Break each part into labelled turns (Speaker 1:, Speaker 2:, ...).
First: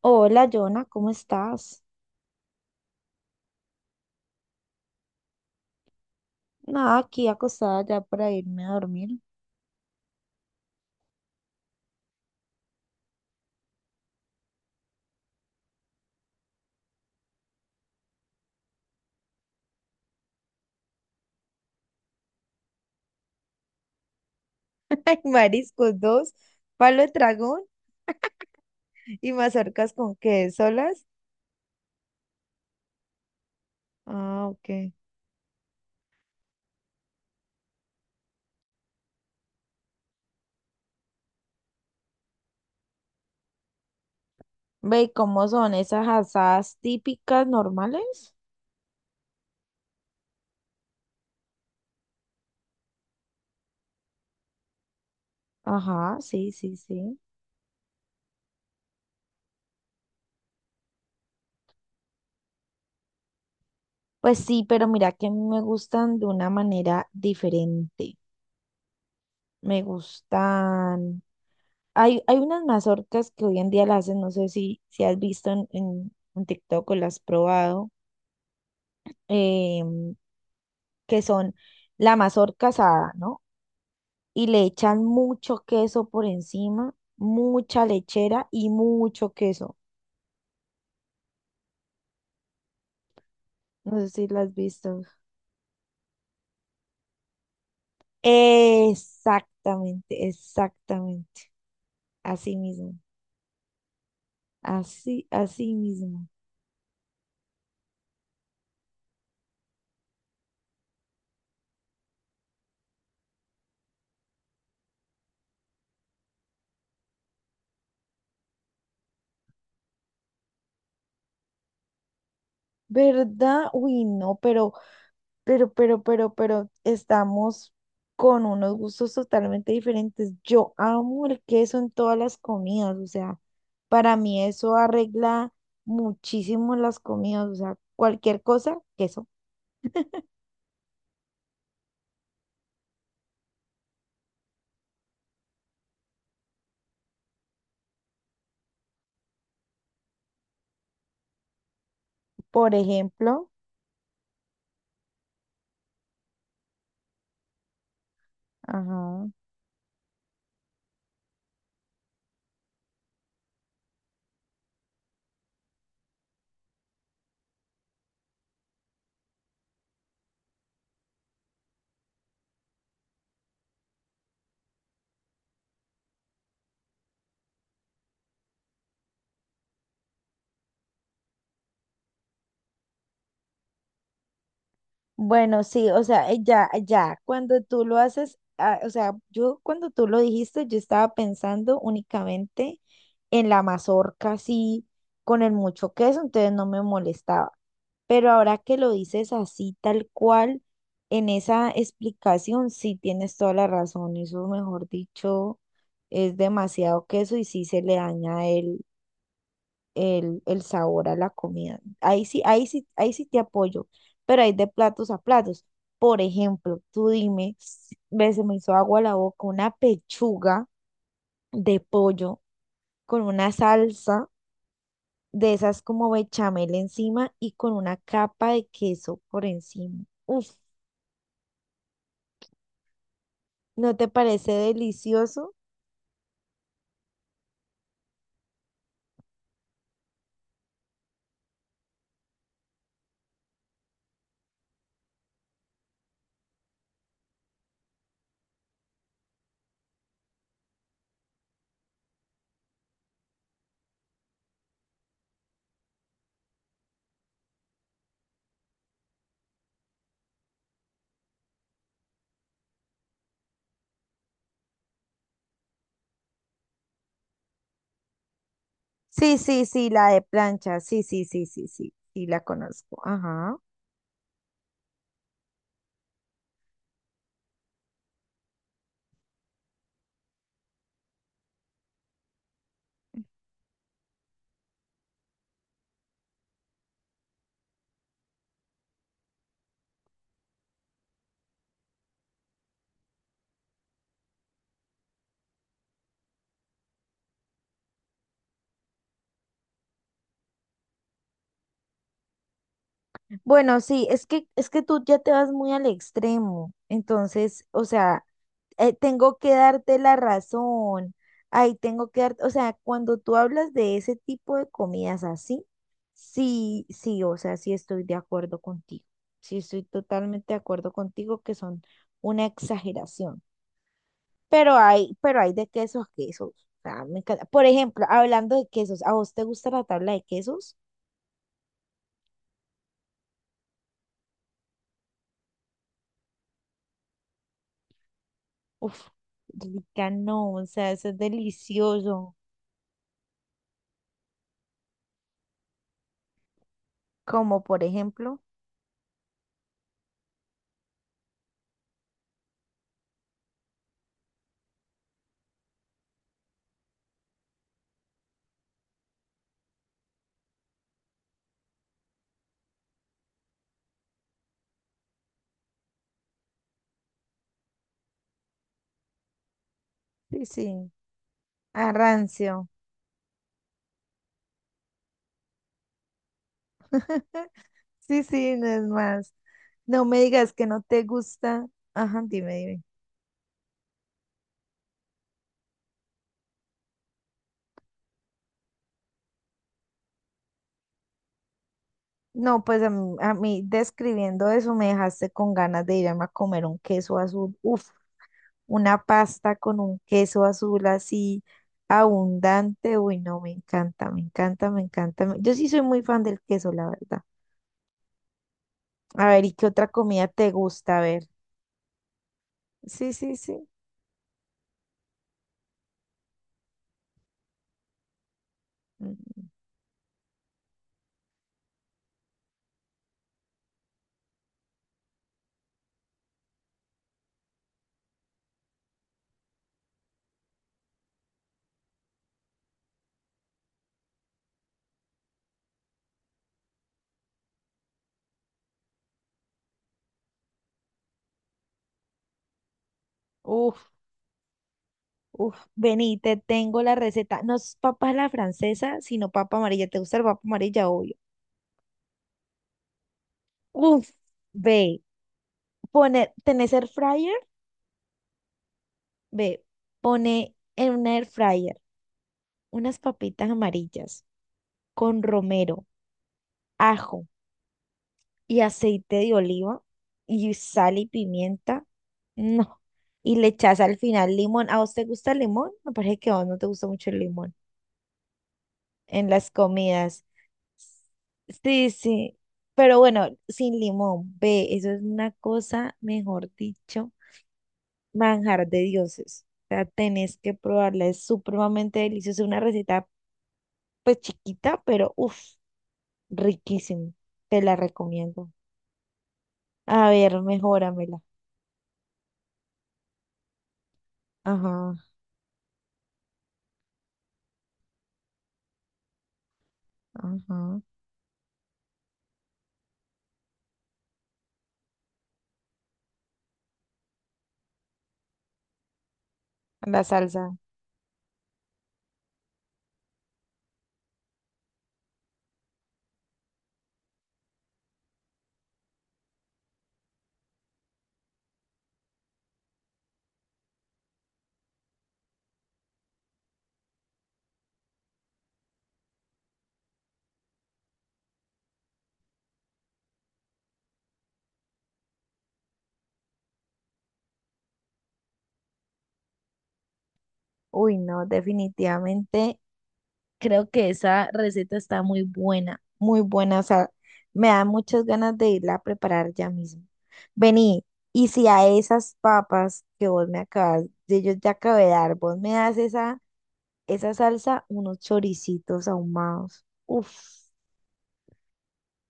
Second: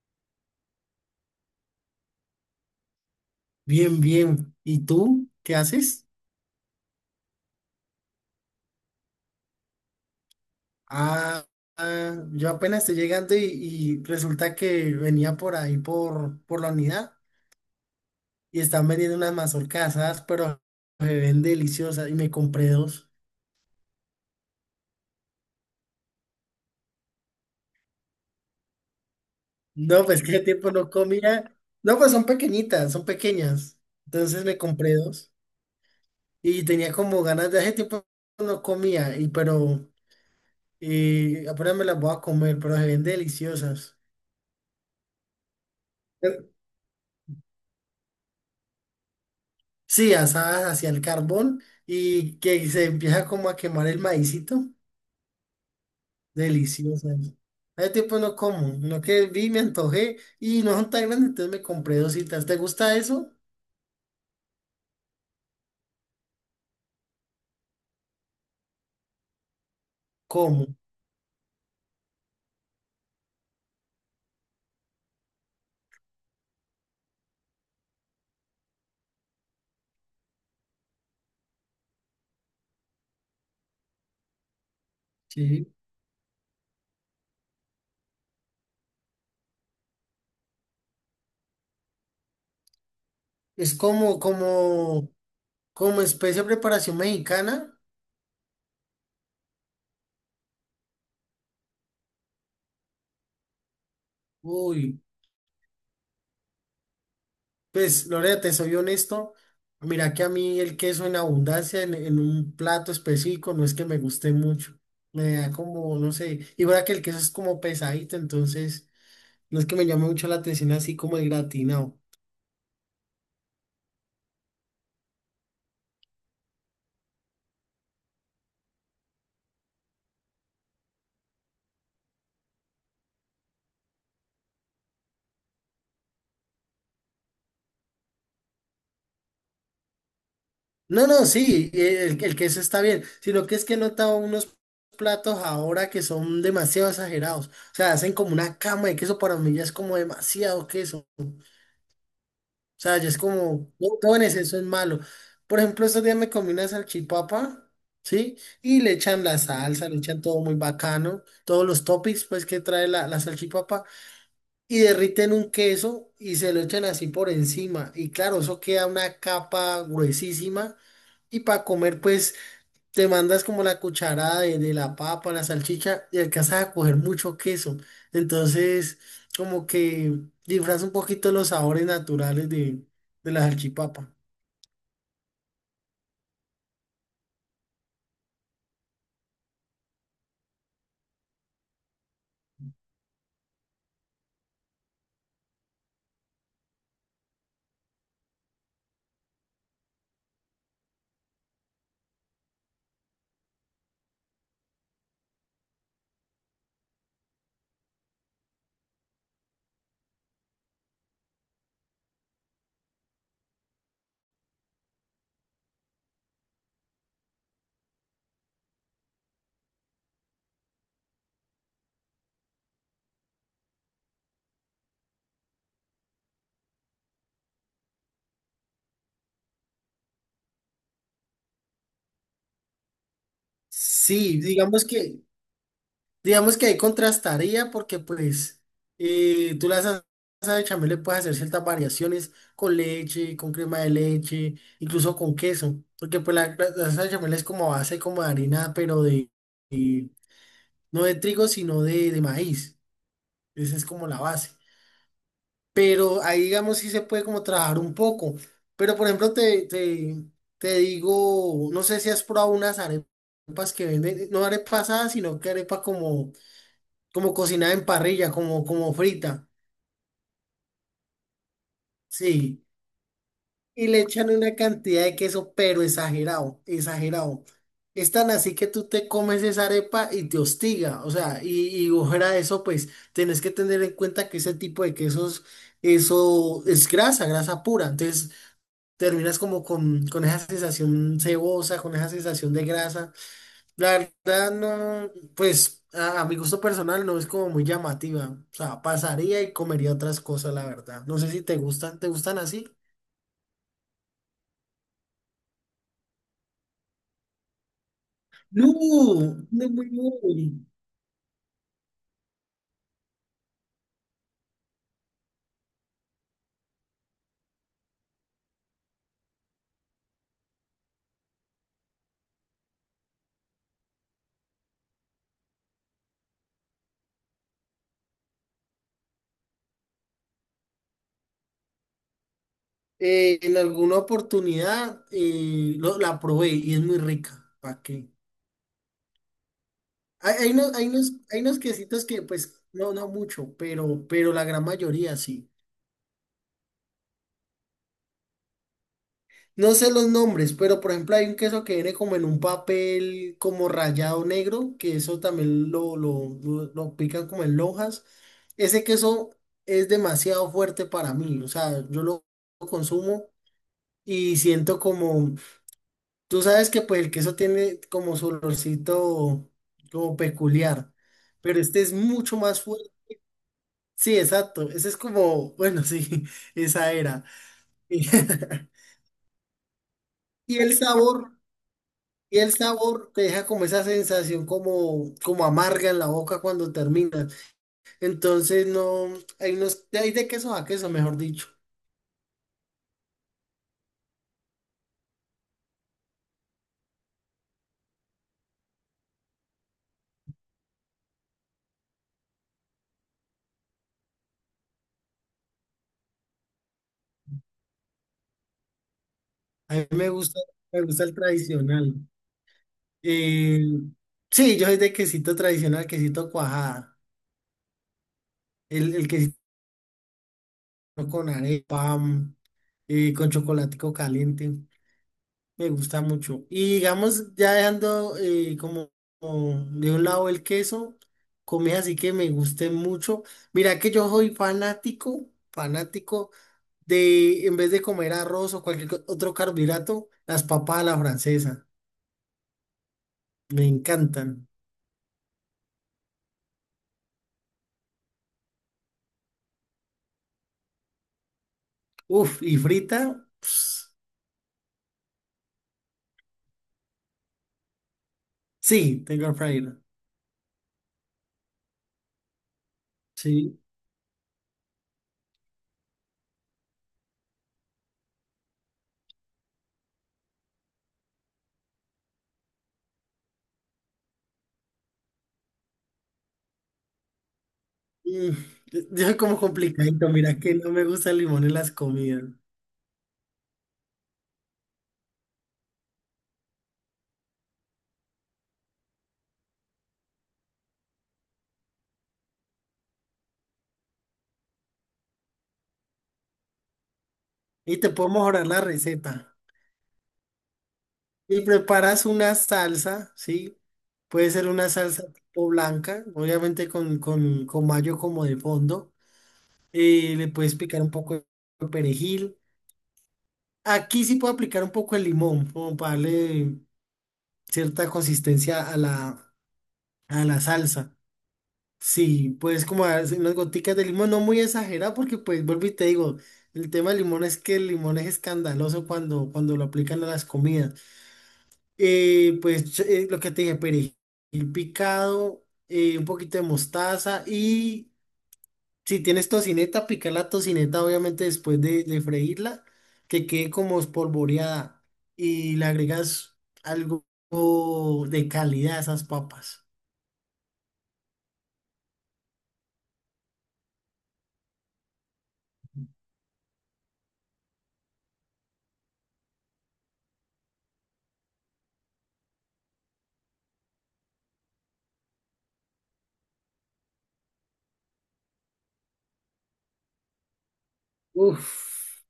Speaker 1: Hola, Jonah, ¿cómo estás?
Speaker 2: Bien, bien. ¿Y tú qué haces?
Speaker 1: Nada, aquí acostada ya para irme a dormir.
Speaker 2: Ah, ah, yo apenas estoy llegando y resulta que venía por ahí por la unidad y están vendiendo unas mazorcas asadas, pero se ven deliciosas y me compré dos.
Speaker 1: Ay, mariscos dos, palo de dragón y mazorcas
Speaker 2: No,
Speaker 1: con
Speaker 2: pues qué
Speaker 1: qué,
Speaker 2: tiempo no
Speaker 1: ¿solas?
Speaker 2: comía. No, pues son pequeñitas, son pequeñas. Entonces
Speaker 1: Ah,
Speaker 2: me
Speaker 1: ok.
Speaker 2: compré dos y tenía como ganas de hace tiempo no comía, y pero apenas me las voy a comer, pero se ven deliciosas.
Speaker 1: Ve, ¿cómo son esas asadas típicas normales?
Speaker 2: Sí, asadas hacia el carbón y que se empieza como a quemar el maicito.
Speaker 1: Ajá, sí, sí,
Speaker 2: Delicioso
Speaker 1: sí.
Speaker 2: eso. Hace tiempo no como, no que vi, me antojé y no son tan grandes, entonces me compré dos dositas. ¿Te gusta eso?
Speaker 1: Pues sí, pero mira que a mí me gustan de una manera diferente. Me
Speaker 2: Como.
Speaker 1: gustan. Hay unas mazorcas que hoy en día las hacen, no sé si has visto en TikTok o las has probado. eh, que son la mazorca asada, ¿no? Y le echan mucho
Speaker 2: Sí.
Speaker 1: queso por encima, mucha lechera y mucho queso.
Speaker 2: Es
Speaker 1: No sé si las has visto.
Speaker 2: como especie de preparación mexicana.
Speaker 1: Exactamente, exactamente. Así mismo,
Speaker 2: Uy,
Speaker 1: así, así mismo.
Speaker 2: pues Lorena, te soy honesto. Mira que a mí el queso en abundancia en un plato específico no es que me guste mucho. Me da como, no sé, y ahora que el queso es como pesadito, entonces no es que me llame mucho la atención así como el gratinado.
Speaker 1: ¿Verdad? Uy, no, pero pero estamos con unos gustos totalmente diferentes. Yo amo el queso en todas las comidas, o sea, para mí eso arregla muchísimo las comidas, o sea, cualquier cosa, queso.
Speaker 2: No, no, sí, el queso está bien, sino que es que he notado unos platos ahora que son demasiado exagerados. O sea, hacen como una cama de queso, para mí ya es como demasiado queso.
Speaker 1: Por
Speaker 2: O sea, ya es
Speaker 1: ejemplo,
Speaker 2: como, no, todo en exceso es malo. Por ejemplo, estos días me comí una salchipapa, ¿sí? Y le echan
Speaker 1: ajá.
Speaker 2: la salsa, le echan todo muy bacano, todos los toppings pues que trae la salchipapa, y derriten un queso y se lo echan así por encima. Y claro, eso queda una capa gruesísima. Y para comer, pues te mandas como la cucharada de la papa, la salchicha y alcanzas a coger mucho queso. Entonces, como que disfraza un poquito los sabores naturales de la salchipapa.
Speaker 1: Bueno, sí, o sea, cuando tú lo haces, ah, o sea, yo cuando tú lo dijiste, yo estaba pensando únicamente en la mazorca, así, con el mucho queso, entonces no me molestaba. Pero ahora que lo dices así, tal cual, en esa explicación, sí tienes toda la razón, eso, mejor dicho, es demasiado queso y sí se le daña el sabor a la comida. Ahí sí, ahí sí, ahí sí te apoyo, pero hay de platos a platos. Por ejemplo, tú dime, ve, se me hizo agua la boca, una pechuga de pollo con una salsa de esas como bechamel encima y con una capa de queso por encima. Uf, ¿no te
Speaker 2: Sí,
Speaker 1: parece
Speaker 2: digamos que
Speaker 1: delicioso?
Speaker 2: digamos que ahí contrastaría porque pues tú la salsa de chamel le puedes hacer ciertas variaciones con leche, con crema de leche, incluso con queso, porque pues la salsa de chamel es como a base como de harina, pero de- no de trigo, sino de maíz. Esa es como la base. Pero ahí digamos sí se puede como trabajar un poco. Pero por ejemplo te digo, no sé si has probado unas arepas que venden, no arepas asadas, sino que arepa como cocinada en parrilla, como
Speaker 1: Sí,
Speaker 2: frita,
Speaker 1: sí, sí, la de plancha, sí, sí, sí, sí, sí, sí, la
Speaker 2: sí.
Speaker 1: conozco. Ajá.
Speaker 2: Y le echan una cantidad de queso, pero exagerado, exagerado. Es tan así que tú te comes esa arepa y te hostiga, o sea, y fuera de eso, pues tenés que tener en cuenta que ese tipo de quesos, eso es grasa, grasa pura. Entonces terminas como con esa sensación cebosa, con esa sensación de grasa. La verdad no, pues a mi gusto personal no es como muy llamativa. O sea, pasaría y comería otras cosas, la verdad. No sé si te gustan, ¿te gustan así?
Speaker 1: Bueno, sí, es que tú ya te vas muy al extremo. Entonces, o sea,
Speaker 2: No,
Speaker 1: tengo que
Speaker 2: no, muy
Speaker 1: darte
Speaker 2: no.
Speaker 1: la razón. Ahí tengo que dar, o sea, cuando tú hablas de ese tipo de comidas así, sí, sí, o sea, sí estoy de acuerdo contigo. Sí estoy totalmente de acuerdo contigo que son una exageración. Pero hay de quesos a quesos. O sea, me encanta. Por ejemplo, hablando de quesos, ¿a vos te gusta la tabla de quesos?
Speaker 2: En alguna oportunidad la probé y es muy rica. ¿Para qué?
Speaker 1: Uf, rica no, o sea, eso es
Speaker 2: Hay unos quesitos que
Speaker 1: delicioso.
Speaker 2: pues no, no mucho, pero la gran mayoría sí.
Speaker 1: Como por ejemplo,
Speaker 2: No sé los nombres, pero por ejemplo hay un queso que viene como en un papel como rayado negro, que eso también lo pican como en lonjas. Ese queso es demasiado fuerte para mí, o sea, yo lo consumo y siento como, tú sabes que pues el queso tiene como su olorcito como
Speaker 1: sí, sí,
Speaker 2: peculiar, pero este es mucho más
Speaker 1: arrancio.
Speaker 2: fuerte. Sí, exacto, ese es como, bueno, sí, esa era.
Speaker 1: Sí, sí, no es más. No me digas
Speaker 2: Y
Speaker 1: que
Speaker 2: el
Speaker 1: no te
Speaker 2: sabor.
Speaker 1: gusta. Ajá,
Speaker 2: Y el
Speaker 1: dime, dime.
Speaker 2: sabor te deja como esa sensación como, como amarga en la boca cuando terminas. Entonces no, hay unos, hay de queso a queso, mejor dicho.
Speaker 1: No, pues a mí describiendo eso me dejaste con ganas de irme a comer un queso azul. Uf, una pasta con un queso azul así abundante. Uy, no, me encanta, me encanta, me encanta. Yo sí soy muy fan del queso, la verdad. A ver, ¿y qué
Speaker 2: A mí
Speaker 1: otra comida te
Speaker 2: me
Speaker 1: gusta? A
Speaker 2: gusta el
Speaker 1: ver.
Speaker 2: tradicional.
Speaker 1: Sí, sí,
Speaker 2: Eh,
Speaker 1: sí.
Speaker 2: sí, yo soy de quesito tradicional, quesito cuajada. El quesito
Speaker 1: Mm,
Speaker 2: con arepa, mm, con chocolatico caliente. Me gusta mucho. Y digamos, ya dejando como, como de un lado el queso, comida así que me guste mucho. Mira que yo soy fanático, fanático de, en vez de comer arroz o cualquier otro carbohidrato, las papas a la francesa. Me
Speaker 1: uf,
Speaker 2: encantan.
Speaker 1: uf, vení, te tengo la receta. No es papa a la francesa, sino papa amarilla. ¿Te gusta el papa amarilla? Obvio.
Speaker 2: Uf, y frita, ps,
Speaker 1: Uf, ve, pone, ¿tenés air fryer?
Speaker 2: sí, tengo
Speaker 1: Ve,
Speaker 2: frita.
Speaker 1: pone en un air fryer unas papitas
Speaker 2: Sí.
Speaker 1: amarillas con romero, ajo y aceite de oliva y sal y pimienta. No. Y le echas al final limón. ¿A vos te gusta el limón? Me parece que a vos no te gusta mucho el limón
Speaker 2: Mm, yo soy
Speaker 1: en
Speaker 2: como
Speaker 1: las
Speaker 2: complicadito,
Speaker 1: comidas.
Speaker 2: mira que no me gusta el limón en las
Speaker 1: Sí,
Speaker 2: comidas.
Speaker 1: sí, pero bueno, sin limón, ve, eso es una cosa, mejor dicho, manjar de dioses. O sea, tenés que probarla, es supremamente deliciosa, una receta pues chiquita, pero uff, riquísimo. Te la
Speaker 2: Y te puedo mejorar
Speaker 1: recomiendo.
Speaker 2: la receta.
Speaker 1: A ver, mejóramela.
Speaker 2: Y preparas una salsa, ¿sí? Puede ser una
Speaker 1: Ajá,
Speaker 2: salsa tipo blanca, obviamente con mayo como de fondo. Le puedes
Speaker 1: ajá.
Speaker 2: picar un poco de perejil. Aquí sí puedo aplicar un poco de limón, como para darle cierta consistencia a
Speaker 1: La
Speaker 2: a la
Speaker 1: salsa.
Speaker 2: salsa. Sí, puedes como hacer unas goticas de limón, no muy exagerado, porque pues vuelvo y te digo, el tema del limón es que el limón es escandaloso cuando lo aplican a las comidas. Pues lo que te dije, perejil picado, un poquito de mostaza y si tienes tocineta, pica la tocineta obviamente después de freírla, que quede como espolvoreada y le agregas algo de calidad a esas papas.
Speaker 1: Uy, no, definitivamente creo que esa receta está muy buena, muy buena. O sea, me da muchas ganas de irla a preparar ya mismo. Vení, y si a esas papas que vos me acabas, de yo te acabé de dar, vos me das esa, esa salsa, unos choricitos ahumados. Uf,
Speaker 2: Uf,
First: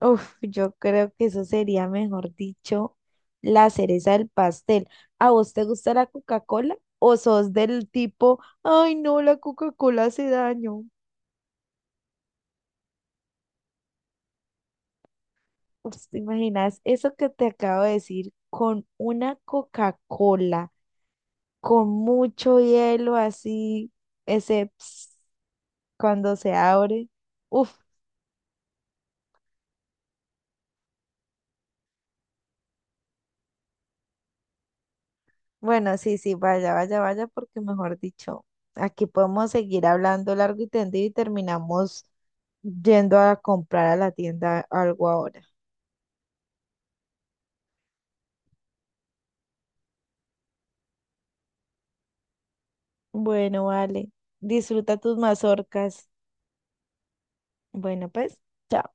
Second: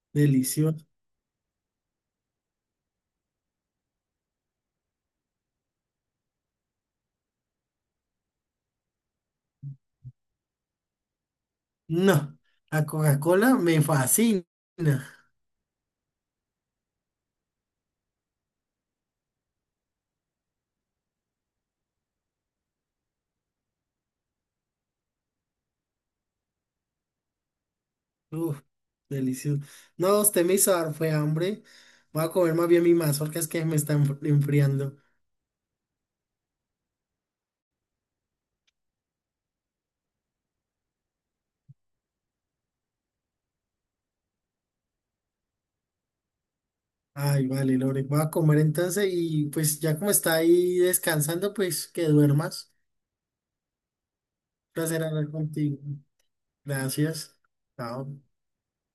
Speaker 1: uf, yo
Speaker 2: delicioso.
Speaker 1: creo que eso sería, mejor dicho, la cereza del pastel. ¿A vos te gusta la Coca-Cola? ¿O sos del tipo, ay no, la Coca-Cola hace daño?
Speaker 2: No, la Coca-Cola me fascina.
Speaker 1: Uf, ¿te imaginas eso que te acabo de decir con una Coca-Cola, con mucho hielo así, ese ps cuando se abre? Uf,
Speaker 2: Uf, delicioso. No, usted me hizo dar fue hambre. Voy a comer más bien mi mazorca, es que me está enfriando.
Speaker 1: bueno, sí, sí, vaya, vaya, vaya, porque mejor dicho, aquí podemos seguir hablando largo y tendido y terminamos yendo a comprar a la tienda algo ahora.
Speaker 2: Ay, vale, Lore, voy a comer entonces y pues ya como está ahí descansando, pues que duermas.
Speaker 1: Bueno, vale,
Speaker 2: Un
Speaker 1: disfruta
Speaker 2: placer
Speaker 1: tus
Speaker 2: hablar contigo.
Speaker 1: mazorcas.
Speaker 2: Gracias.
Speaker 1: Bueno,
Speaker 2: Chao.
Speaker 1: pues, chao.